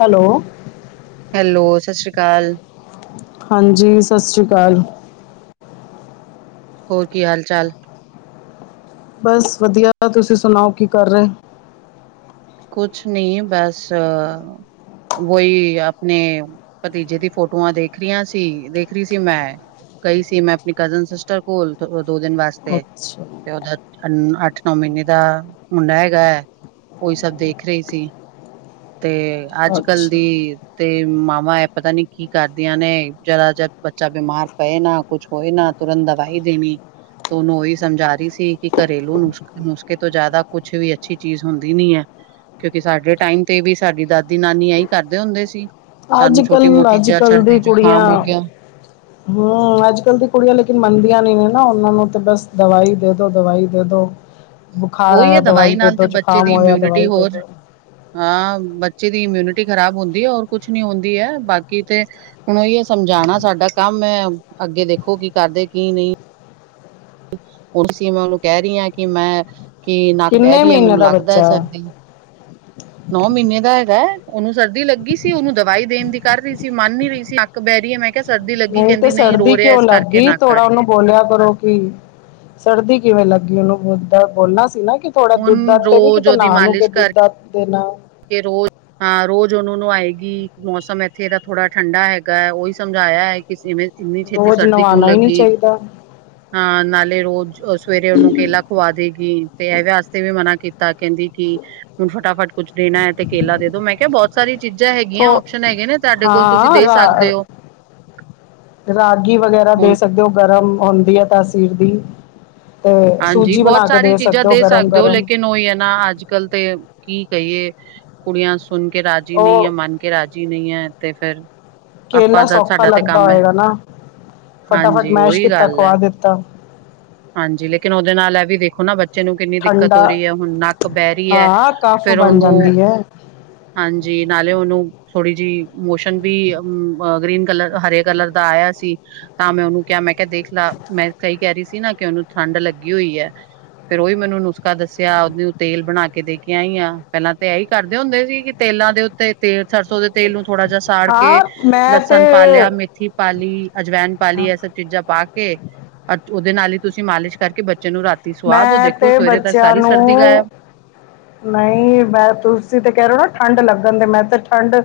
Hello hello, ਸਤਿ ਸ੍ਰੀ ਅਕਾਲ। ਹਾਂਜੀ ਸਤਿ ਸ੍ਰੀ ਕਾਲ ਹੋਰ ਕੀ ਹਾਲ ਚਾਲ ਬਸ ਵਧੀਆ ਤੁਸੀਂ ਸੁਣਾਓ ਕੀ ਕਰ ਰਹੇ। ਕੁਛ ਨੀਂ ਬਸ ਵੋਈ ਆਪਣੇ ਭਤੀਜੇ ਦੀ ਫੋਟੋਆਂ ਦੇਖ ਰਹੀਆਂ ਸੀ ਦੇਖ ਰੀ ਸੀ ਮੈਂ ਕਈ ਸੀ ਮੈਂ ਆਪਣੀ ਕਜ਼ਨ ਸਿਸਟਰ ਕੋਲ ਦੋ ਦਿਨ ਵਾਸਤੇ। ਅੱਛਾ ਤੇ ਉਹਦਾ ਅੱਠ ਨੌ ਮਹੀਨੇ ਦਾ ਮੁੰਡਾ ਹੈਗਾ ਐ। ਉਹੀ ਸਭ ਦੇਖ ਰਹੀ ਸੀ। ਤੇ ਅੱਜ ਕੱਲ ਅੱਛਾ ਦੀ ਤੇ ਮਾਵਾਂ ਐਹ ਪਤਾ ਨੀ ਕੀ ਕਰਦੀਆਂ ਨੇ ਜਰਾ ਜਦ ਬੱਚਾ ਬਿਮਾਰ ਪਏ ਨਾ ਕੁਛ ਹੋਏ ਨਾ ਤੁਰੰਤ ਦਵਾਈ ਦੇਣੀ। ਉਹਨੂੰ ਉਹੀ ਸਮਝਾ ਰਈ ਸੀ ਕਿ ਘਰੇਲੂ ਨੁਸਖੇ ਨੁਸਖੇ ਤੋਂ ਜਿਆਦਾ ਕੁਛ ਵੀ ਅੱਛੀ ਚੀਜ਼ ਹੁੰਦੀ ਨੀਂ ਆ ਕਿਉਂਕਿ ਸਾਡੇ ਟਾਈਮ ਤੇ ਵੀ ਸਾਡੀ ਦਾਦੀ ਨਾਨੀ ਇਹੀ ਕਰਦੇ ਹੁੰਦੇ ਸੀ। ਅੱਜ ਸਾਨੂੰ ਕੱਲ ਛੋਟੀ ਮੋਟੀ ਅੱਜ ਜਾਂ ਕੱਲ੍ਹ ਦੀ ਸਰਦੀ ਕੁੜੀਆਂ ਜ਼ੁਕਾਮ ਹੋ ਗਿਆ ਹੂੰ ਅੱਜ ਕਲ ਦੀ ਕੁੜੀਆਂ ਲੇਕਿਨ ਮੰਨਦੀਆਂ ਨੀ ਨਾ ਉਹਨਾਂ ਨੂੰ ਤੇ ਬਸ ਦਵਾਈ ਦੇ ਦੋ ਦਵਾਈ ਦੇ ਦੋ ਉਹੀ ਹੈ ਦਵਾਈ ਨਾਲ ਤੇ ਬੱਚੇ ਦੀ ਹੋਇਆ ਇਮਿਊਨਿਟੀ ਦਵਾਈ ਦੇ ਹੋਰ ਦਿਉ ਹਾਂ ਬੱਚੇ ਦੀ ਇਮਿਊਨਿਟੀ ਖ਼ਰਾਬ ਹੁੰਦੀ ਔਰ ਕੁਛ ਨੀ ਹੁੰਦੀ ਐ ਬਾਕੀ ਤੇ ਹੁਣ ੳਹੀੳ ਸਮਝਾਉਣਾ ਸਾਡਾ ਕੰਮ ਐਂ ਅੱਗੇ ਦੇਖੋ ਕੀ ਕਰਦੇ ਕੀ ਨਈਂ ਹੁਣ ਸੀ ਮੈਂ ਉਹਨੂੰ ਕਹਿ ਰਹੀ ਹਾਂ ਕਿ ਮੈਂ ਕੀ ਨੱਕ ਬੈਹ ਕਿੰਨੇ ਰੀ ਐ ਮਹੀਨੇ ਮੈਨੂੰ ਦਾ ਲੱਗਦੈ ਬੱਚਾ ਸਰਦੀ ਨੌ ਮਹੀਨੇ ਦਾ ਹੈਗੇ ਉਹਨੂੰ ਸਰਦੀ ਲੱਗੀ ਸੀ ਉਹਨੂੰ ਦਵਾਈ ਦੇਣ ਦੀ ਕਰ ਰਹੀ ਸੀ ਮੰਨ ਨੀ ਰਹੀ ਸੀ ਨੱਕ ਬਹਿ ਰਹੀ ਹੈ ਮੈਂ ਕਿਹਾ ਸਰਦੀ ਲੱਗੀ ਨਹੀਂ ਤੇ ਕਹਿੰਦੀ ਰੋ ਸਰਦੀ ਰਿਹਾ ਕਿਉਂ ਇਸ ਲੱਗ ਕਰਕੇ ਗੀ ਨੱਕ ਆ ਥੋੜਾ ਰਹੀ। ਉਹਨੂੰ ਬੋਲਿਆ ਕਰੋ ਕੀ ਸਰਦੀ ਕਿਵੇਂ ਲੱਗੀ ਉਹਨੂੰ ਬਦ ਬੋਲਣਾ ਸੀ ਨਾ ਥੋੜਾ ਹੁਣ ਦੁੱਧ ਦੱਤ ਤੇ ਨੀ ਕਿਤੇ ਨਾ ਨੂੰ ਕੇ ਦੁੱਧ ਦਾਧ ਦੇਣਾ ਕਿ ਰੋਜ਼ ਹਾਂ ਰੋਜ਼ ਉਹਨੂੰ ਨਵਾਏਗੀ ਮੌਸਮ ਇੱਥੇ ਦਾ ਥੋੜਾ ਠੰਡਾ ਹੈਗਾ ਉਹੀ ਸਮਝਾ ਆਇਆ ਹੈ ਕਿ ਇਵੇਂ ਇੰਨੀ ਛੇਤੀ ਰੋਜ਼ ਸਰਦੀ ਕਿਉਂ ਨਵਾਣਾ ਹੀ ਨਹੀਂ ਲੱਗੀ ਚਾਹੀਦਾ ਹਾਂ ਨਾਲੇ ਰੋਜ਼ ਉਹ ਸਵੇਰੇ ਉਹਨੂੰ ਕੇਲਾ ਖੁਵਾ ਦੇਗੀ ਵੀ ਤੇ ਇਹਦੇ ਵਾਸਤੇ ਵੀ ਮਨਾ ਕੀਤਾ ਕਹਿੰਦੀ ਕਿ ਹੁਣ ਫਟਾਫਟ ਕੁੱਛ ਦੇਣਾ ਹੈ ਤੇ ਕੇਲਾ ਦੇ ਦੋ ਮੈਂ ਕਿਹਾ ਬਹੁਤ ਸਾਰੀ ਚੀਜ਼ਾਂ ਹੈਗੀਆਂ ਓਪਸ਼ਨ ਹੈਗੇ ਨੇ ਤੁਹਾਡੇ ਕੋਲ ਤੁਸੀਂ ਹਾਂ ਦੇ ਸਕਦੇ ਹੋ ਰਾਗੀ ਵਗੈਰਾ ਦੇ ਹੁਣ ਸਕਦੇ ਹੋ ਗਰਮ ਹੁੰਦੀ ਹੈ ਤਾਸੀਰ ਦੀ ਤੇ ਹਾਂਜੀ ਸੂਜੀ ਬਹੁਤ ਬਣਾ ਕੇ ਸਾਰੀ ਚੀਜ਼ਾਂ ਹੋ ਦੇ ਗਰਮ ਸਕਦੇ ਹੋ ਗਰਮ ਲੇਕਿਨ ਉਹੀ ਹੈ ਨਾ ਅੱਜ ਕੱਲ ਤੇ ਕੀ ਕਹੀਏ ਕੁੜੀਆਂ ਸੁਣ ਕੇ ਰਹਿ ਨਹੀਂ ਹੈ ਉਹ ਮੰਨ ਕੇ ਰਾਜ਼ੀ ਨਹੀਂ ਹੈ ਤੇ ਫੇਰ ਆਪਾਂ ਕੇਲਾ ਦਾ ਸੌਖਾ ਸਾਡਾ ਤੇ ਲੱਗਦਾ ਕੰਮ ਹੈ ਹੋਏਗਾ ਨਾ ਫਟਾਫਟ ਹਾਂਜੀ ਮੈਸ਼ ਉਹੀ ਕੀਤਾ ਗੱਲ ਹੈ ਖਵਾ ਦਿੱਤਾ ਹਾਂਜੀ ਲੇਕਿਨ ਉਹਦੇ ਨਾਲ ਇਹ ਵੀ ਦੇਖੋ ਨਾ ਬੱਚ ਬੱਚੇ ਨੂੰ ਕਿੰਨੀ ਦਿੱਕਤ ਠੰਡਾ ਹੋ ਰਹੀ ਹੈ ਹੁਣ ਨੱਕ ਬਹਿ ਰਹੀ ਹੈ ਹਾਂ ਕਫ ਫੇਰ ਬਣ ਉਹਨੂੰ ਜਾਂਦੀ ਹੈ ਹਾਂਜੀ ਨਾਲੇ ਉਹਨੂੰ ਥੋੜ੍ਹੀ ਜਿਹੀ ਮੋਸ਼ਨ ਵੀ ਗ੍ਰੀਨ ਕਲਰ ਹਰੇ ਕਲਰ ਦਾ ਆਇਆ ਸੀ ਤਾਂ ਮੈਂ ਉਹਨੂੰ ਕਿਹਾ ਮੈਂ ਕ ਦੇਖ ਲਾ ਮੈਂ ਕਹੀ ਕਹਿ ਰਹੀ ਸੀ ਨਾ ਕਿ ਉਹਨੂੰ ਠੰਡ ਲੱਗੀ ਹੋਈ ਹੈ ਫੇਰ ਉਹੀ ਮੈ ਉਹਨੂੰ ਨੁਸਖਾ ਦੱਸਿਆ ਉਹਨੂੰ ਤੇਲ ਬਣਾ ਕੇ ਦੇ ਕੇ ਆਈ ਆ ਪਹਿਲਾਂ ਤਾਂ ਇਹੀ ਕਰਦੇ ਹੁੰਦੇ ਸੀ ਕਿ ਤੇਲਾਂ ਦੇ ਉੱਤੇ ਤੇਲ ਸਰਸੋਂ ਦੇ ਤੇਲ ਨੂੰ ਥੋੜ੍ਹਾ ਜਿਹਾ ਸਾੜ ਕੇ ਹਾਂ ਮੈਂ ਤੇ ਲਸਣ ਪਾ ਲਿਆ ਮੇਥੀ ਪਾ ਲ ਲਈ ਅਜਵੈਨ ਪਾ ਲਈ ਇਹ ਸਭ ਚੀਜ਼ਾਂ ਪਾ ਕੇ ਅ ਉਹਦੇ ਨਾਲ ਹੀ ਤੁਸੀਂ ਮਾਲਿਸ਼ ਕਰਕੇ ਬ ਬੱਚੇ ਨੂੰ ਰਾਤੀ ਸੁਵਾਦ ਹੋ ਮੈਂ ਦੇਖੋ ਤੇ ਸਵੇਰੇ ਤੱਕ ਬੱਚਿਆਂ ਸਾਰੀ ਸਰਦੀ ਗਾਇਬ ਨੂੰ ਨਹੀਂ ਮੈਂ ਤੁਸੀਂ ਤੇ ਕਹਿ ਰੋ ਨਾ ਠੰਡ ਲੱਗਣ ਦੇ ਮੈਂ ਤੇ ਠੰਡ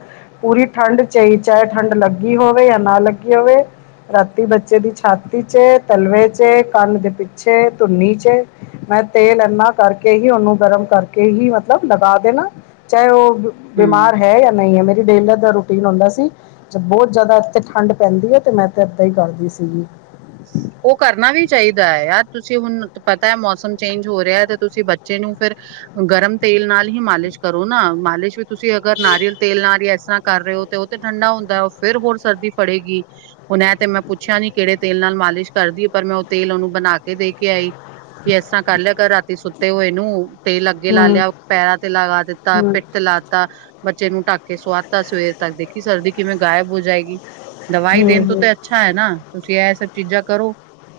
ਪੂਰੀ ਠੰਢ ਚਹੀ ਠੰਡ ਲੱਗੀ ਹੋਵੇ ਜਾਂ ਨਾ ਲੱਗੀ ਹੋਵੇ ਰਾਤੀ ਬੱਚੇ ਦੀ ਛਾਤੀ ਚ ਤਲਵੇ ਚ ਕੰਨ ਦੇ ਪਿੱਛੇ ਧੁਨੀ ਚ ਮੈਂ ਤੇਲ ਇਨਾ ਕਰਕੇ ਹੀ ਉਹਨੂੰ ਗਰਮ ਕਰਕੇ ਹੀ ਮਤਲਬ ਲਗਾ ਦੇਣਾ ਚਾਹੇ ਉਹ ਹੂੰ। ਬਿਮਾਰ ਹੈ ਜਾਂ ਨਹੀਂ ਹੈ ਮੇਰੀ ਡੇਲੀ ਦਾ ਰੂਟੀਨ ਹੁੰਦਾ ਸੀ ਬਹੁਤ ਜਿਆਦਾ ਇਥੇ ਠੰਡ ਪੈਂਦੀ ਹੈ ਤੇ ਮੈਂ ਤੇ ਇਦਾਂ ਹੀ ਕਰਦੀ ਸੀਗੀ। ਉਹ ਕਰਨਾ ਵੀ ਚਾਹੀਦਾ ਹੈ ਯਾਰ ਤੁਸੀਂ ਹੁਣ ਪਤਾ ਹੈ ਮੌਸਮ ਚੇਂਜ ਹੋ ਰਿਹਾ ਤੇ ਤੁਸੀਂ ਬੱਚੇ ਨੂੰ ਫਿਰ ਗਰਮ ਤੇਲ ਨਾਲ ਹੀ ਮਾਲਿਸ਼ ਕਰੋ ਨਾ ਮਾਲਿਸ਼ ਵੀ ਤੁਸੀਂ ਅਗਰ ਨਾਰੀਅਲ ਤੇਲ ਨਾਲ ਕਰ ਰਹੇ ਹੋ ਤੇ ਉਹ ਤੇ ਠੰਡਾ ਹੁੰਦਾ ਉਹ ਫੇਰ ਹੋਰ ਸਰਦੀ ਪੜੇਗੀ ਹੁਣ ਐ ਤੇ ਮੈਂ ਪੁੱਛਿਆ ਨੀ ਕਿਹੜੇ ਤੇਲ ਨਾਲ ਮਾਲਿਸ਼ ਕਰਦੀ ਹੈ ਪਰ ਮੈਂ ਉਹ ਤੇਲ ਉਹਨੂੰ ਬਣਾ ਕੇ ਦੇ ਕੇ ਆਈ। ਕਿ ਐਸਾਂ ਕਰ ਲਿਆ ਕਰ ਰਾਤੀ ਸੁੱਤੇ ਹੋਏ ਨੂੰ ਤੇ ਲੱਗੇ ਲਾ ਹੂੰ ਲਿਆ ਪੈਰਾਂ ਤੇ ਲਗਾ ਦਿੱਤਾ ਹੂੰ ਪਿੱਠ ਤੇ ਲਾਤਾ ਬੱਚੇ ਨੂੰ ਢੱਕ ਕੇ ਸੁਆ ਦਿੱਤਾ ਤਾਂ ਸਵੇਰ ਤੱਕ ਦੇਖੀ ਸਰਦੀ ਕਿਵੇਂ ਗਾਇਬ ਹੋ ਜਾਏਗੀ। ਦਵਾਈ ਹੂੰ ਦੇਣ ਤੋਂ ਹੂੰ ਤੇ ਅੱਛਾ ਹੈ ਨਾ ਤੁਸੀਂ ਇਹ ਸਭ ਚੀਜ਼ਾਂ ਕਰੋ।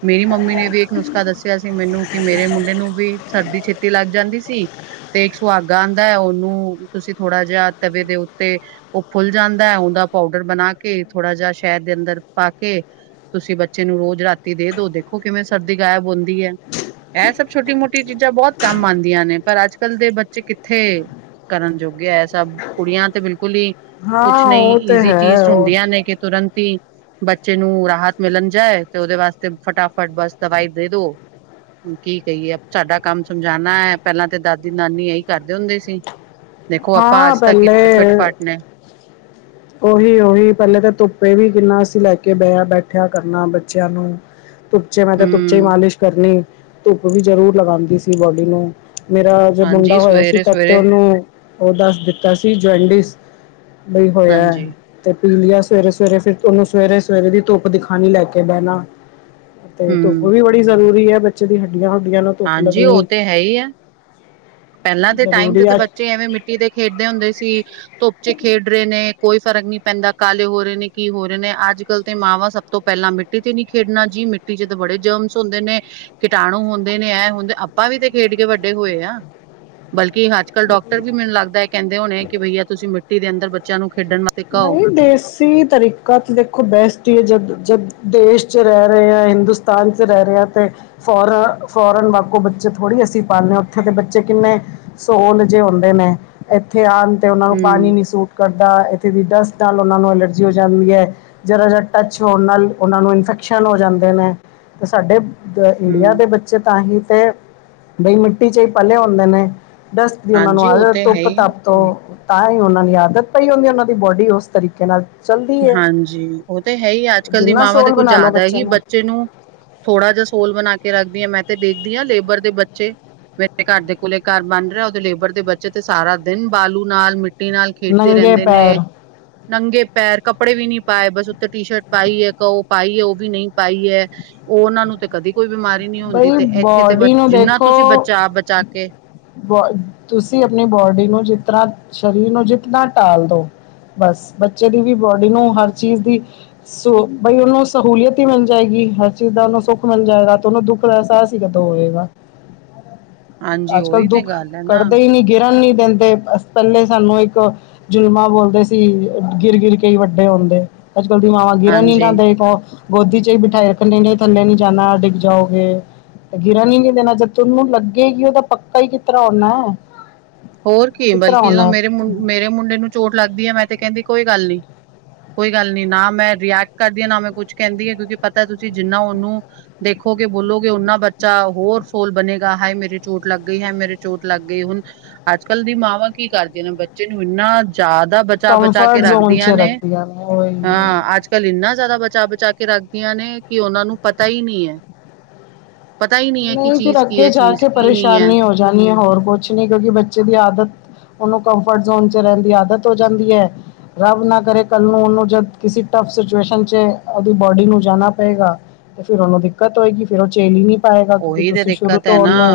ਮੇਰੀ ਮੰਮੀ ਨੇ ਵੀ ਇੱਕ ਨੁਸਖਾ ਦੱਸਿਆ ਸੀ ਮੈਨੂੰ ਕਿ ਮੇਰੇ ਮੁੰਡੇ ਨੂੰ ਵੀ ਸਰਦੀ ਛੇਤੀ ਲੱਗ ਜਾਂਦੀ ਸੀ। ਤੇ ਇੱਕ ਸੁਹਾਗਾਂ ਆਉਂਦਾ ਉਹਨੂੰ ਤੁਸੀਂ ਥੋੜਾ ਜਿਹਾ ਤਵੇ ਦੇ ਉੱਤੇ ਉਹ ਫੁੱਲ ਜਾਂਦਾ ਹੈ ਉਹਦਾ ਪਾਊਡਰ ਬਣਾ ਕੇ ਥੋੜਾ ਜਿਹਾ ਸ਼ਹਿਦ ਦੇ ਅੰਦਰ ਪਾ ਕੇ ਤੁਸੀਂ ਬੱਚੇ ਨੂੰ ਰੋਜ਼ ਰਾਤੀ ਦੇ ਦੋ ਦੇਖੋ ਕਿਵੇਂ ਸਰਦੀ ਗਾਇਬ ਹੁੰਦੀ ਹੈ। ਇਹ ਸਭ ਛੋਟੀ ਮੋਟੀ ਚੀਜ਼ਾਂ ਬਹੁਤ ਕੰਮ ਆਉਂਦੀਆਂ ਨੇ ਪਰ ਅੱਜ ਕੱਲ੍ਹ ਦੇ ਬੱਚੇ ਕਿੱਥੇ ਕਰਨ ਜੋਗੇ ਹੈ ਸਭ ਕੁੜੀਆਂ ਤੇ ਬਿਲਕੁਲ ਹੀ ਕੁਛ ਹਾਂ ਨਹੀਂ ਉਹ ਤਾਂ ਈਜ਼ੀ ਚੀਜ਼ ਹੈ ਉਹ ਹੁੰਦੀਆਂ ਨੇ ਕਿ ਤੁਰੰਤ ਹੀ ਬੱਚੇ ਨੂੰ ਰਾਹਤ ਮਿਲਣ ਜਾਏ ਤੇ ਉਹਦੇ ਵਾਸਤੇ ਫਟਾਫਟ ਬਸ ਦਵਾਈ ਦੇ ਦੋ ਹੁਣ ਕੀ ਕਹੀਏ ਸਾਡਾ ਕੰਮ ਸਮਝਾਣਾ ਹੈ ਪਹਿਲਾਂ ਤਾਂ ਦਾਦੀ ਨਾਨੀ ਇਹੀ ਕਰਦੇ ਹੁੰਦੇ ਸੀ। ਦੇਖੋ ਆਪਾਂ ਹਾਂ ਅੱਜ ਤੱਕ ਫਿਟ ਫੱਟ ਨੇ ਓਹੀ ਓਹੀ ਪਹਿਲੇ ਤਾਂ ਧੁੱਪੇ ਵੀ ਕਿੰਨਾ ਅਸੀਂ ਲੈ ਕੇ ਬਿਹਾ ਬੈਠਿਆ ਕਰਨਾ ਬੱਚਿਆਂ ਨੂੰ ਧੁਪਚੇ ਮੈਂ ਤਾਂ ਧੁਪਚੇ ਹੀ ਹਮ ਮਾਲਿਸ਼ ਕਰਨੀ ਧੁੱਪ ਵੀ ਜ਼ਰੂਰ ਲਗਾਉਂਦੀ ਸੀ ਬੋਡੀ ਨੂੰ ਮੇਰਾ ਜੋ ਮੁੰਡਾ ਹਾਂਜੀ ਹੋਇਆ ਸੀ ਸਵੇਰੇ ਤਦ ਤੇ ਸਵੇਰੇ ਉਹਨੂੰ ਉਹ ਦੱਸ ਦਿੱਤਾ ਸੀ ਜੋਨਡਸ ਹੋਇਆ ਹਾਂਜੀ ਤੇ। ਪੀਲੀਆ ਸਵੇਰੇ ਸਵੇਰੇ ਫੇਰ ਉਹਨੂੰ ਸਵੇਰੇ ਸਵੇਰੇ ਦੀ ਧੁੱਪ ਦਿਖਾਣੀ ਲੈ ਕੇ ਬਹਿਣਾ ਤੇ ਧੁੱਪ ਹਮ ਵੀ ਬੜੀ ਜ਼ਰੂਰੀ ਹੈ। ਬੱਚੇ ਦੀ ਹੱਡੀਆਂ ਹੁੱਡੀਆਂ ਨੂੰ ਧੁੱਪ ਹਾਂਜੀ ਉਹ ਲੱਗਣੀ। ਤੇ ਹੈ ਹੀ ਹੈ ਪਹਿਲਾਂ ਦੇ ਟਾਈਮ ਤੇ ਜ਼ਰੂਰੀ ਤੇ ਹੈ ਅੱਜ ਬੱਚੇ ਐਵੇਂ ਮਿੱਟੀ ਤੇ ਖੇਡਦੇ ਹੁੰਦੇ ਸੀ, ਧੁੱਪ ਚ ਖੇਡ ਰਹੇ ਨੇ। ਕੋਈ ਫਰਕ ਨਹੀਂ ਪੈਂਦਾ ਕਾਲੇ ਹੋ ਰਹੇ ਨੇ, ਕੀ ਹੋ ਰਹੇ ਨੇ ਅੱਜ- ਕੱਲ੍ਹ ਤੇ ਮਾਵਾਂ ਸਭ ਤੋਂ ਪਹਿਲਾਂ ਮਿੱਟੀ ਤੇ ਨਹੀਂ ਖੇਡਣਾ ਜੀ। ਕਿ ਮਿੱਟੀ 'ਚ ਤਾਂ ਬੜੇ ਜਰਮਜ ਹੁੰਦੇ ਨੇ, ਕੀਟਾਣੂ ਹੁੰਦੇ ਨੇ ਇਹ ਹੁੰਦੇ ਆਪਾਂ ਵੀ ਤੇ ਖੇਡ ਕੇ ਵੱਡੇ ਹੋਏ ਆ। ਬਲਕਿ ਅੱਜ ਕੱਲ੍ਹ ਡਾਕਟਰ ਵੀ ਮੈਨੂੰ ਲੱਗਦਾ ਹੈ। ਕਹਿੰਦੇ ਹੋਣੇ ਕਿ ਬਈਆ ਤੁਸੀਂ ਮਿੱਟੀ ਦੇ ਅੰਦਰ ਬੱਚਿਆਂ ਨੂੰ। ਖੇਡਣ ਵਾਸਤੇ ਕਹੋ। ਨਹੀਂ ਦੇਸੀ ਤਰੀਕਾ ਤਾਂ ਦੇਖੋ ਬੈਸਟ ਹੀ ਹੈ। ਜਦ ਜਦ। ਦੇਸ਼ ਚ ਰਹਿ ਰਹੇ ਹਾਂ। ਹਿੰਦੁਸਤਾਨ 'ਚ ਰਹਿ ਰਹੇ ਹਾਂ। ਤੇ ਫੋਰਨ ਫੋਰਨ ਵਾਗੂੰ ਬੱਚੇ ਥੋੜ੍ਹੀ। ਤੇ ਅਸੀਂ ਪਾਲਣੇ ਹਾਂ ਉੱਥੇ ਦੇ ਬੱਚੇ ਕਿੰਨੇ ਸੋਲ ਜਿਹੇ ਹੁੰਦੇ ਨੇ ਇੱਥੇ ਆ। ਤੇ ਉਹਨਾ ਨੂੰ ਪਾਣੀ ਹੂੰ ਨੀ ਸੂਟ ਕਰਦਾ ਹੈ। ਡਸਟ ਨਾਲ ਉਹਨਾਂ ਨੂੰ ਐਲਰਜੀ ਹੋ ਜਾਂਦੀ ਹੈ। ਜ਼ਰਾ ਜਿਹਾ ਟੱਚ ਹੋਣ ਨਾਲ ਉਹਨਾਂ ਨੂੰ ਇਨਫੈਕਸ਼ਨ ਹੋ ਜਾਂਦੇ ਨੇ। ਤੇ ਸਾਡੇ। ਇੰਡੀਆ ਹੂੰ ਦੇ ਬੱਚੇ ਤਾਂ ਹੀ ਤੇ ਬਈ ਮਿੱਟੀ 'ਚ ਹੀ ਪਲੇ ਹੁੰਦੇ ਨੇ। ਡਸਟ ਦੀ ਉਹਨਾਂ ਨੂੰ ਹਾਂਜੀ ਉਹ ਆਦਤ ਤੇ ਹੈ ਧੁੱਪ ਹੀ ਹੈ। ਧੱਪ ਤੋਂ ਤਾਂ ਹੀ ਉਹਨਾਂ ਦੀ ਆਦਤ ਪਈ ਹੁੰਦੀ ਉਹਨਾਂ ਦੀ। ਦੀ ਬੋਡੀ ਉਸ ਤਰੀਕੇ ਨਾਲ। ਹਾਂਜੀ ਉਹ ਤਾਂ ਹੈ। ਹੀ ਅੱਜ ਕੱਲ ਦੀ ਜਿੰਨਾ ਮਾਵਾਂ ਤੇ ਸੋਲ ਕੁਝ ਬਣਾ ਲੋ ਜ਼ਿਆਦਾ ਹੀ ਬੱਚੇ ਨੂੰ। ਥੋੜਾ ਜਿਹਾ ਸੋਲ ਬਣਾ ਕੇ ਰੱਖਦੀ ਹਾਂ। ਮੈਂ ਤੇ ਦੇਖਦੀ ਹਾਂ ਲੇਬਰ ਦੇ ਬੱਚੇ। ਮੇਰੇ ਘਰ ਦੇ ਕੋਲੇ ਘਰ ਬਣ ਰਿਹਾ ਉਹਦੇ ਲੇਬਰ ਦੇ ਬੱਚੇ ਤੇ ਸਾਰਾ ਦਿਨ ਬਾਲੂ ਨਾਲ ਮਿੱਟੀ। ਮਿੱਟੀ ਨਾਲ ਖੇਡਦੇ ਨੰਗੇ ਰਹਿੰਦੇ ਨੇ ਪੈਰ ਨੰਗੇ। ਪੈਰ, ਕੱਪੜੇ ਵੀ ਨੀ ਪਾਏ, ਬਸ ਉੱਤੇੇ ਟੀ ਸ਼ਰਟ ਪਾਈ ਹੈ, ਉਹ ਪਾਈ ਹੈ, ਉਹ ਵੀ ਨਹੀਂ ਪਾਈ ਹੈ। ਉਹ ਉਹਨਾਂ ਨੂੰ ਤੇ ਕਦੇ। ਕੋਈ ਬਿਮਾਰੀ ਨਹੀਂ ਹੁੰਦੀ ਬਈ ਤੇ ਇੱਥੇ ਤੇ ਬੱਸ ਬੋਡੀ ਨੂੰ ਜਿੰਨਾ ਦੇਖੋ ਤੁਸੀਂ ਬਚਾ ਬਚਾ ਕੇ। ਬੋ ਤੁਸੀਂ ਆਪਣੀ ਬੋਡੀ ਨੂੰ ਜਿਸ ਤਰ੍ਹਾਂ ਸਰੀਰ ਨੂੰ ਜਿਤਨਾ ਟਾਲ ਦਿਉ। ਬਸ ਬੱਚੇ ਦੀ ਵੀ ਬੋਡੀ ਨੂੰ ਹਰ ਚੀਜ਼ ਦੀ ਸ ਬਈ ਉਹਨੂੰ ਸਹੂਲੀਅਤ ਹੀ ਮਿਲ ਜਾਏਗੀ। ਹਰ ਚੀਜ਼ ਦਾ ਉਹਨੂੰ ਸੁੱਖ ਮਿਲ ਜਾਏਗਾ ਤੇ ਉਹਨੂੰ ਦੁੱਖ ਦਾ ਅਹਿਸਾਸ ਹੀ ਕਦੋਂ ਹੋਵੇਗਾ? ਹਾਂਜੀ ਅੱਜ ਕੱਲ ਉਹੀ ਤੇ ਦੁੱਖ ਗੱਲ ਹੈ ਨਾ ਕਰਦੇ ਹੀ ਨਹੀਂ ਗਿਰਨ ਨੀ। ਦਿੰਦੇ ਤੇ ਪਹਿਲੇ ਸਾਨੂੰ ਇੱਕ ਜ਼ੁਲਮਾਂ ਬੋਲਦੇ ਸੀ, ਗਿਰ-ਗਿਰ ਕੇ ਈ ਵੱਡੇ ਹੁੰਦੇ। ਅੱਜ -ਕੱਲ੍ਹ ਦੀਆਂ ਮਾਂਵਾਂ ਗਿਰਨ ਈ ਨਾ ਹਾਂਜੀ ਦੇਖ ਹੁਣ। ਗੋਦੀ ਚ ਹੀ ਬਿਠਾਏ ਰੱਖੇ ਨੇ, ਥੱਲੇ ਨਹੀਂ ਜਾਣਾ ਡਿੱਗ ਜਾਓਗੇ। ਤੇ ਗਿਰਨ ਹੀ ਨਹੀਂ ਦੇਣਾ ਜਦ ਤੁਹਾਨੂੰ ਲੱਗੇ ਕਿ ਉਹਦਾ ਪੱਕਾ ਹੀ ਕਿਤਰ੍ਹਾਂ ਹੋਣਾ ਐ। ਹੋਰ ਕੀ ਬਲਕਿ ਜਦੋਂ ਮੇਰੇ -ਮੇਰੇ ਮੁੰਡੇ ਨੂੰ ਚੋਟ ਲੱਗਦੀ ਹੈ, ਮੈਂ ਤੇ ਕਹਿੰਦੀ ਕੋਈ ਗੱਲ ਨਹੀਂ। ਕੋਈ ਗੱਲ ਨੀ ਨਾ ਮੈਂ ਰੀਐਕਟ ਕਰਦੀ ਹਾਂ ਨਾ ਮੈਂ ਕੁਛ ਕਹਿੰਦੀ ਹਾਂ, ਕਿਉਂਕਿ ਪਤਾ ਤੁਸੀਂ ਜਿੰਨਾ ਉਹਨੂੰ ਦੇਖੋ ਦੇਖੋਗੇ ਬੋਲੋਗੇ ਉਹਨਾ ਬੱਚਾ ਹੋਰ ਸੋਹਲ ਬਣੇਗਾ, ਹਾਏ ਮੇਰੀ ਚੋਟ ਲੱਗ ਗਈ ਹਾਏ ਮੇਰੇ ਚੋਟ ਲੱਗ ਗਈ ਹੁਣ ਅੱਜ -ਕੱਲ੍ਹ ਦੀ ਮਾਵਾਂ ਕੀ ਕਰਦੀਆਂ ਨੇ ਬੱਚੇ ਨੂੰ ਇੰਨਾ ਜ਼ਾਦਾ ਬਚਾਅ ਬਚਾ ਕੇ ਕੰਫਰਟ ਜ਼ੋਨ 'ਚ ਰੱਖਦੀਆਂ ਨੇ ਰੱਖਦੀਆਂ ਉਹੀ ਉਹੀ ਹਾਂ, ਅੱਜ- ਕੱਲ ਇੰਨਾ ਜ਼ਿਆਦਾ ਬਚਾਅ- ਬਚਾਅ ਕੇ ਕੇ ਰੱਖਦੀਆਂ ਨੇ ਕਿ ਉਹਨਾਂ ਨੂੰ ਪਤਾ ਹੀ ਨਹੀਂ ਈ ਐ। ਨਹੀਂ ਫਿਰ ਅੱਗੇ ਜਾ ਕੇ ਨਹੀਂ ਹੈ ਪਰੇਸ਼ਾਨੀ ਹੋ ਜਾਣੀ ਹੈ, ਹੋਰ ਕੁਛ ਨਹੀਂ ਕਿਉਂਕਿ ਬੱਚੇ ਦੀ ਆਦਤ ਉਹਨੂੰ ਕੰਫਰਟ ਜ਼ੋਨ ਚ ਰਹਿਣ ਦੀ ਆਦਤ ਹੋ ਜਾਂਦੀ ਹੈ। ਰੱਬ ਨਾ ਕਰੇ ਕੱਲ ਨੂੰ ਉਹਨੂੰ ਜਦ ਕਿਸੇ ਟਫ ਸਿਚੁਏਸ਼ਨ ਚ ਉਹਦੀ ਬੋਡੀ ਨੂੰ ਜਾਣਾ ਪਏਗਾ। ਤੇ ਫੇਰ ਉਹਨੂੰ ਦਿੱਕਤ ਹੋਏਗੀ, ਫੇਰ ਉਹ ਝੇਲੀ ਨੀ ਪਏਗਾ ਕਿਉਂਕਿ ਉਹੀ ਤੇ ਤੁਸੀਂ ਸ਼ੁਰੂ ਦਿੱਕਤ ਹੈ ਤੋਂ ਨਾ ਉਹਨੂੰ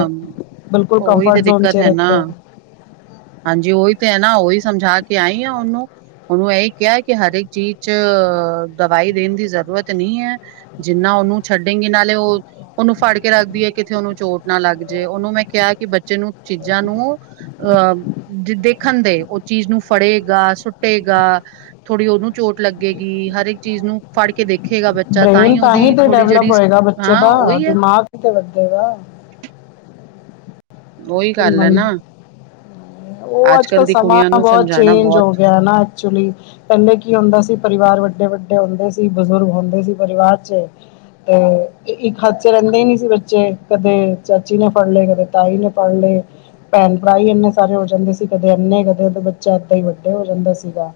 ਬਿਲਕੁਲ ਉਹੀ ਕੰਫਰਟ ਤੇ ਜੋਨ ਚ ਦਿੱਕਤ ਰੱਖਿਆ ਨਾ ਹੈ। ਹਾਂਜੀ ਉਹੀ ਤੇ ਹੈ ਨਾ ਉਹੀ ਸਮਝਾ ਕੇ ਆਈ ਆ ਉਹਨੂੰ। ਉਹਨੂੰ ਇਹੀ ਕਿਹਾ ਕਿ ਹਰੇਕ ਚੀਜ਼ ਚ ਦਵਾਈ ਦੇਣ ਦੀ ਜ਼ਰੂਰਤ ਨਹੀਂ ਹੈ, ਜਿੰਨਾ ਉਹਨੂੰ ਛੱਡੇਗੀ ਨਾਲੇ ਉਹ ਉਹਨੂੰ ਫੜ ਕੇ ਰੱਖਦੀ ਹੈ ਕਿਤੇ ਉਹਨੂੰ ਚੋਟ ਨਾ ਲੱਗ ਜੇ, ਉਹਨੂੰ ਮੈਂ ਕਿਹਾ ਕਿ ਬੱਚੇ ਨੂੰ ਚੀਜ਼ਾਂ ਨੂੰ ਅਹ ਜੇ ਦੇਖਣ ਦੇ ਉਹ ਚੀਜ਼ ਨੂੰ ਫੜੇਗਾ, ਸੁੱਟੇਗਾ ਥੋੜ੍ਹੀ ਉਹਨੂੰ ਚੋਟ ਲੱਗੇਗੀ। ਹਰ ਇੱਕ ਚੀਜ਼ ਨੂੰ ਫੜ ਕੇ ਦੇਖੇ। ਬ੍ਰੇਨ ਤਾਂ ਹੀ ਤੇ ਡਿਵਲੈਪ ਹੋਏਗਾ ਬੱਚੇ ਹਾਂ ਦਾ ਉਹੀ ਹੈ ਦਿਮਾਗ ਕਿਤੇ ਲੱਗੇ ਬੱਚੇ ਦਾ। ਉਹੀ ਗੱਲ ਆ ਨਾ। ਉਹ ਅੱਜ- ਕੱਲ ਕੱਲ੍ਹ ਦੀ ਸਮਾਂ ਕੁੜੀਆਂ ਨੂੰ ਬਹੁਤ ਸਮਝਾਣਾ ਚੇਂਜ ਹੋ ਬਹੁਤ ਗਿਆ ਨਾ ਐਕਚੁਲੀ ਪਹਿਲੇ ਕੀ ਹੁੰਦਾ ਸੀ ਪਰਿਵਾਰ ਵੱਡੇ- ਵੱਡੇ ਵੱਡੇ ਹੁੰਦੇ ਸੀ, ਬਜ਼ੁਰਗ ਹੁੰਦੇ ਸੀ ਪਰਿਵਾਰ ਚ। ਤੇ ਇੱਕ ਹੱਥ ਚ ਰਹਿੰਦੇ ਹੀ ਨੀ ਸੀ ਬੱਚੇ ਕਦੇ ਚਾਚੀ ਨੇ ਫੜ ਲਏ ਕਦੇ ਤਾਈ ਨੇ। [unintelligible] ਭੈਣ ਭਰਾ ਹੀ ਇੰਨੇ ਸਾਰੇ ਹੋ ਜਾਂਦੇ ਸੀ ਕਦੇ ਇੰਨੇ ਕਦੇ ਬੱਚਾ ਏਦਾਂ ਹੀ ਵੱਡੇ ਹੋ ਜਾਂਦਾ ਸੀਗਾ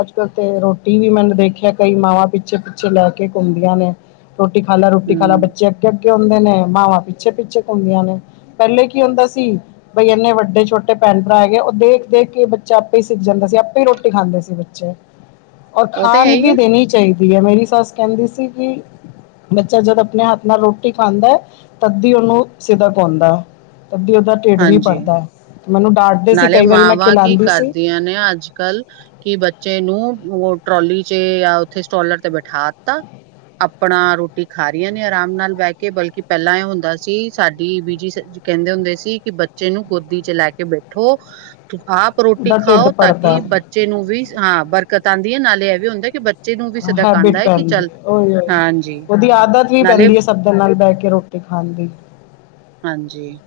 ਅੱਜ- ਕੱਲ੍ਹ ਤੇ ਰੋਟੀ ਵੀ ਮੈਨੂੰ ਦੇਖਿਆ ਕਈ ਮਾਵਾਂ ਪਿੱਛੇ -ਪਿੱਛੇ ਲੈ ਕੇ ਘੁੰਮਦੀਆਂ ਨੇ। ਰੋਟੀ ਖਾ ਲੈ ਰੋਟੀ ਖਾ ਲੈ ਹਮ ਬੱਚੇ ਅੱਗੇ -ਅੱਗੇ ਹੁੰਦੇ ਨੇ ਮਾਵਾਂ ਪਿੱਛੇ ਪਿੱਛੇ ਘੁੰਮਦੀਆਂ ਨੇ ਪਹਿਲੇ ਕੀ ਹੁੰਦਾ ਸੀ ਬਈ ਇੰਨੇ ਵੱਡੇ ਛੋਟੇ ਭੈਣ- ਭਰਾ ਹੈਗੇ, ਉਹ ਦੇਖ- ਦੇਖ ਕੇ ਬੱਚਾ ਆਪੇ ਹੀ ਸਿੱਖ ਜਾਂਦਾ ਸੀ, ਆਪੇ ਰੋਟੀ ਰੋਟੀ ਖਾਂਦੇ ਸੀ ਬੱਚੇ ਔਰ ਉਹ ਤੇ ਹੈ ਖਾਣ ਹੀ ਹੈ। ਵੀ ਦੇਣੀ ਚਾਹੀਦੀ ਹੈ, ਮੇਰੀ ਬਸ ਕਹਿੰਦੀ ਸੀ ਕਿ ਬੱਚਾ ਜਦ ਆਪਣੇ ਹੱਥ ਨਾਲ ਰੋਟੀ ਖਾਂਦਾ ਤਦ ਹੀ ਉਹਨੂੰ ਸਿਦਾ ਪਾਉਂਦਾ ਐ। ਅਤੇ ਦੀ ਉਹਦਾ ਢਿੱਡ ਵੀ ਹਾਂਜੀ ਭਰਦਾ। ਡਾਂਟਦੇ ਸੀ ਨਾਲੇ ਕਈ ਵਾਰੀ ਮੈਂ ਮਾਵਾਂ ਕੀ ਖਿਲਾਉਂਦੀ ਸੀ ਕਰਦੀਆਂ ਨੇ ਅੱਜ- ਕੱਲ੍ਹ ਕੀ ਬੱਚੇ ਨੂੰ ਉਹ ਟਰੋਲੀ ਚ ਜਾਂ ਉੱਥੇ ਸਟੋਲਰ ਤੇ ਬੈਠਾ ਦਿੱਤਾ ਆਪਣਾ ਰੋਟੀ ਖਾ ਰੀਆਂ ਨੇ ਆਰਾਮ ਨਾਲ ਬਹਿ ਕੇ ਬਲਕਿ ਪਹਿਲਾਂ ਇਹ ਹੁੰਦਾ ਸੀ ਸਾਡੀ ਬੀਜੀ ਕਹਿੰਦੇ ਹੁੰਦੇ ਸੀ ਕਿ ਬੱਚੇ ਨੂੰ ਗੋਦੀ ਚ ਲੈ ਕੇ ਬੈਠੋ ਤੇ ਆਪ ਰੋਟੀ ਉਹਦਾ ਢਿੱਡ ਖਾਓ ਤਾਂ ਕਿ ਭਰਦਾ ਹੈ ਬੱਚੇ ਨੂੰ ਵੀ ਹਾਂ ਬਰਕਤ ਆਂਦੀ ਹੈ, ਨਾਲੇ ਇਹ ਵੀ ਹੁੰਦਾ ਕਿ ਬੱ ਹੈਬਿਟ ਪੈਂਦੀ ਹੈ ਉਹੀ -ਉਹੀ ਹਾਂਜੀ ਉਹਦੀ ਆਦਤ ਵੀ ਨਾਲੇ ਪੈਂਦੀ ਹੈ ਸਾਡੇ ਨਾਲ ਬਹਿ ਕੇ। ਕੇ ਰੋਟੀ ਖਾਂਦੀ ਹਾਂਜੀ,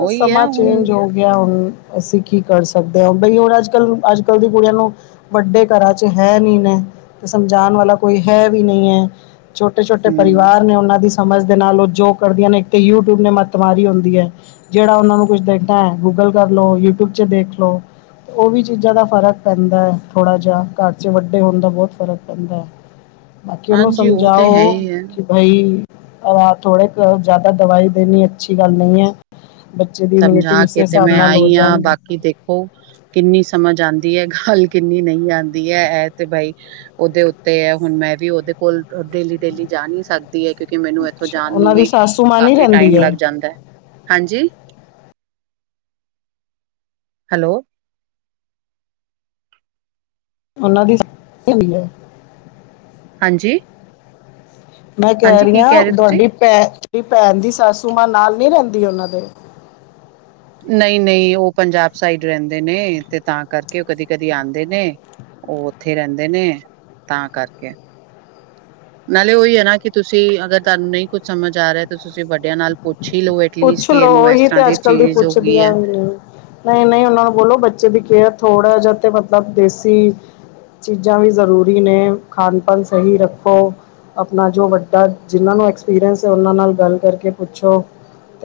ਬਸ ਉਹੀ ਹੈ ਸਮਾਂ ਹੁਣ ਚੇਂਜ ਹੋ ਗਿਆ ਹੁਣ ਅਸੀਂ ਕੀ ਕਰ ਸਕਦੇ ਹਾਂ ਬਈ ਹੋਰ ਅੱਜ -ਕੱਲ- ਅੱਜ -ਕੱਲ੍ਹ ਦੀ ਕੁੜੀਆਂ ਨੂੰ ਵੱਡੇ ਘਰਾਂ ਚ ਹੈ ਨਹੀਂ ਨੇ ਤੇ ਸਮਝਾਣ ਵਾਲਾ ਕੋਈ ਹੈ ਵੀ ਨਹੀਂ ਹੈ। ਛੋਟੇ -ਛੋਟੇ ਹਮ ਪਰਿਵਾਰ ਨੇ ਉਹਨਾਂ ਦੀ ਸਮਝ ਦੇ ਨਾਲ ਉਹ ਜੋ ਕਰਦੀਆਂ ਨੇ ਇੱਕ ਤੇ ਯੂਟਿਊਬ ਨੇ ਮੱਤ ਮਾਰੀ ਹੁੰਦੀ ਹੈ ਜਿਹੜਾ ਉਹਨਾਂ ਨੂੰ ਕੁਛ ਦੇਖਣਾ ਹੈ ਗੂਗਲ ਕਰ ਲਉ ਯੂਟਿਊਬ ਚ ਦੇਖ ਲਓ। ਉਹ ਵੀ ਚੀਜ਼ਾਂ ਦਾ ਫ਼ਰਕ ਪੈਂਦਾ ਹੈ ਥੋੜਾ ਜਿਹਾ ਘਰ ਚ ਵੱਡੇ ਹੋਣ ਦਾ ਬਹੁਤ ਫ਼ਰਕ ਪੈਂਦਾ ਹੈ। ਹ ਬਾਕੀ ਉਹ ਨੂੰ ਸਮਝਾਓ ਕਿ [unintelligible] ਥੋੜੇ ਜ਼ਿਆਦਾ ਦਵਾਈ ਦੇਣੀ ਅੱਛੀ ਗੱਲ ਨਹੀਂ ਹੈ ਬੱਚੇ ਦੀ ਇਮਿਊਨਿਟੀ ਸਮਝਾ ਉਸੇ ਕੇਤੇ ਹਿਸਾਬ ਮੈਂ ਨਾਲ ਹੋ ਆਈ ਹਾਂ ਜਾਣਗੇ ਬਾਕੀ ਦੇਖੋ ਕਿੰਨੀ ਸਮਝ ਆਦੀ ਗੱਲ ਕਿੰਨੀ ਨਹੀਂ ਆਉਂਦੀ ਹੈ ਇਹ ਤੇ ਬਾਈ ਉਹਦੇ ਉੱਤੇ ਹੈ ਹੁਣ ਮੈਂ ਵੀ ਉਹਦੇ ਕੋਲ ਡੇਲੀ ਡੇਲੀ ਜਾ ਨਹੀਂੀ ਸਕਦੀ ਹੈ ਕਿਉਕਿ ਮੈਨੂੰ ਇੱਥੋਂ ਅੱਛਾ ਜਾਣ ਨੂੰ ਉਹਨਾਂ ਦੀ ਵੀ ਸਾਸੂ ਮਾਂ ਨਹੀਂ ਕਾਫੀ ਟਾਈਮ ਰਹਿੰਦੀ ਲੱਗ ਜਾਂਦਾ ਹੈ ਹਾਂਜੀ ਹੈਲੋ ਉਨ੍ਹਾਂਨਾਂ ਦੀ [unintelligible] ਹੈ ਹਾਂਜੀ ਮੈਂ ਕਹਿ ਹਾਂਜੀ ਰਹੀ ਕੀ ਹਾਂ ਰਹੇ ਤੁਸੀਂ ਤੁਹਾਡੀ ਭੈ ਭੈਣ ਦੀ ਸਸੂ ਮਾਂ ਨਾਲ ਨੀ ਰਹਿੰਦੀ ਦੀ ਉਹਨਾਂ ਦੇ ਨਹੀਂ ਨਹੀਂ ਉਹ ਪੰਜਾਬ ਸਾਈਡ ਰਹਿੰਦੇ ਨੇ ਤੇ ਤਾਂ ਕਰਕੇ ਉਹ ਕਦੀ ਕਦੀ ਆਉਂਦੇ ਨੇ ਉਹ ਉੱਥੇ ਰਹਿੰਦੇ ਨੇ ਤਾਂ ਕਰਕੇ ਨਾਲੇ ਉਹੀ ਹੈ ਨਾ ਕਿ ਤੁਸੀਂ ਅਗਰ ਤੁਹਾਨੂੰ ਨਹੀਂ ਕੁਝ ਸਮਝ ਆ ਰਿਹਾ ਤੁਸੀਂ ਵੱਡਿਆਂ ਨਾਲ ਪੁੱਛ ਹੀ ਲਓ ਐਟਲੀਸਟ ਪੁੱਛ ਕਿ ਲੋੋ ਇਹਨੂੰ ਇਸ ਉਹੀ ਤਰ੍ਹਾਂ ਤੇ ਅੱਜ ਕੱਲ ਦੀ ਚੀਜ਼ ਹੋ ਗਈ ਪੁੱਛਦੀਆਂ ਹੈ ਵੀ ਨਹੀਂ ਨਹੀਂ ਉਹਨਾਂ ਨੂੰ ਬੋਲੋ ਬੱਚੇ ਵੀ ਕੇ ਹੈ ਥੋੜ੍ਹਾ ਜਿਹਾ ਤੇ ਮਤਲਬ ਦੇਸੀ ਚੀਜ਼ਾਂ ਵੀ ਜ਼ਰੂਰੀ ਨੇ ਖਾਣ ਪਾਂਣ ਸਹੀ ਰੱਖੋ ਆਪਣਾ ਜੋ ਵੱਡਾ ਜਿਹਨਾਂ ਨੂੰ ਐਕਸਪੀਰੀਅੰਸ ਹੈ ਉਹਨਾਂ ਨਾਲ ਗੱਲ ਕਰਕੇ ਪੁੱਛੋ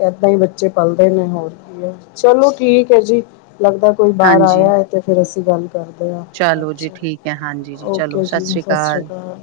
ਏਦਾਂ ਹੀ ਬੱਚੇ ਪਲਦੇ ਨੇ ਹੋਰ ਕੀ ਹੈ ਚਲੋ ਠੀਕ ਹੈ ਜੀ ਲੱਗਦਾ ਕੋਈ ਬਾਹਰ ਆਇਆ ਹਾਂਜੀ ਹੈ ਤੇ ਫਿਰ ਅਸੀਂ ਗੱਲ ਕਰਦੇ ਹਾਂ ਚਲੋ ਜੀ ਠੀਕ ਹੈ ਹਾਂਜੀ ਜੀ ਚਲੋ ਓਕੇ ਜੀ ਸ੍ਰੀ ਸਤਿ ਸ਼੍ਰੀ ਅਕਾਲ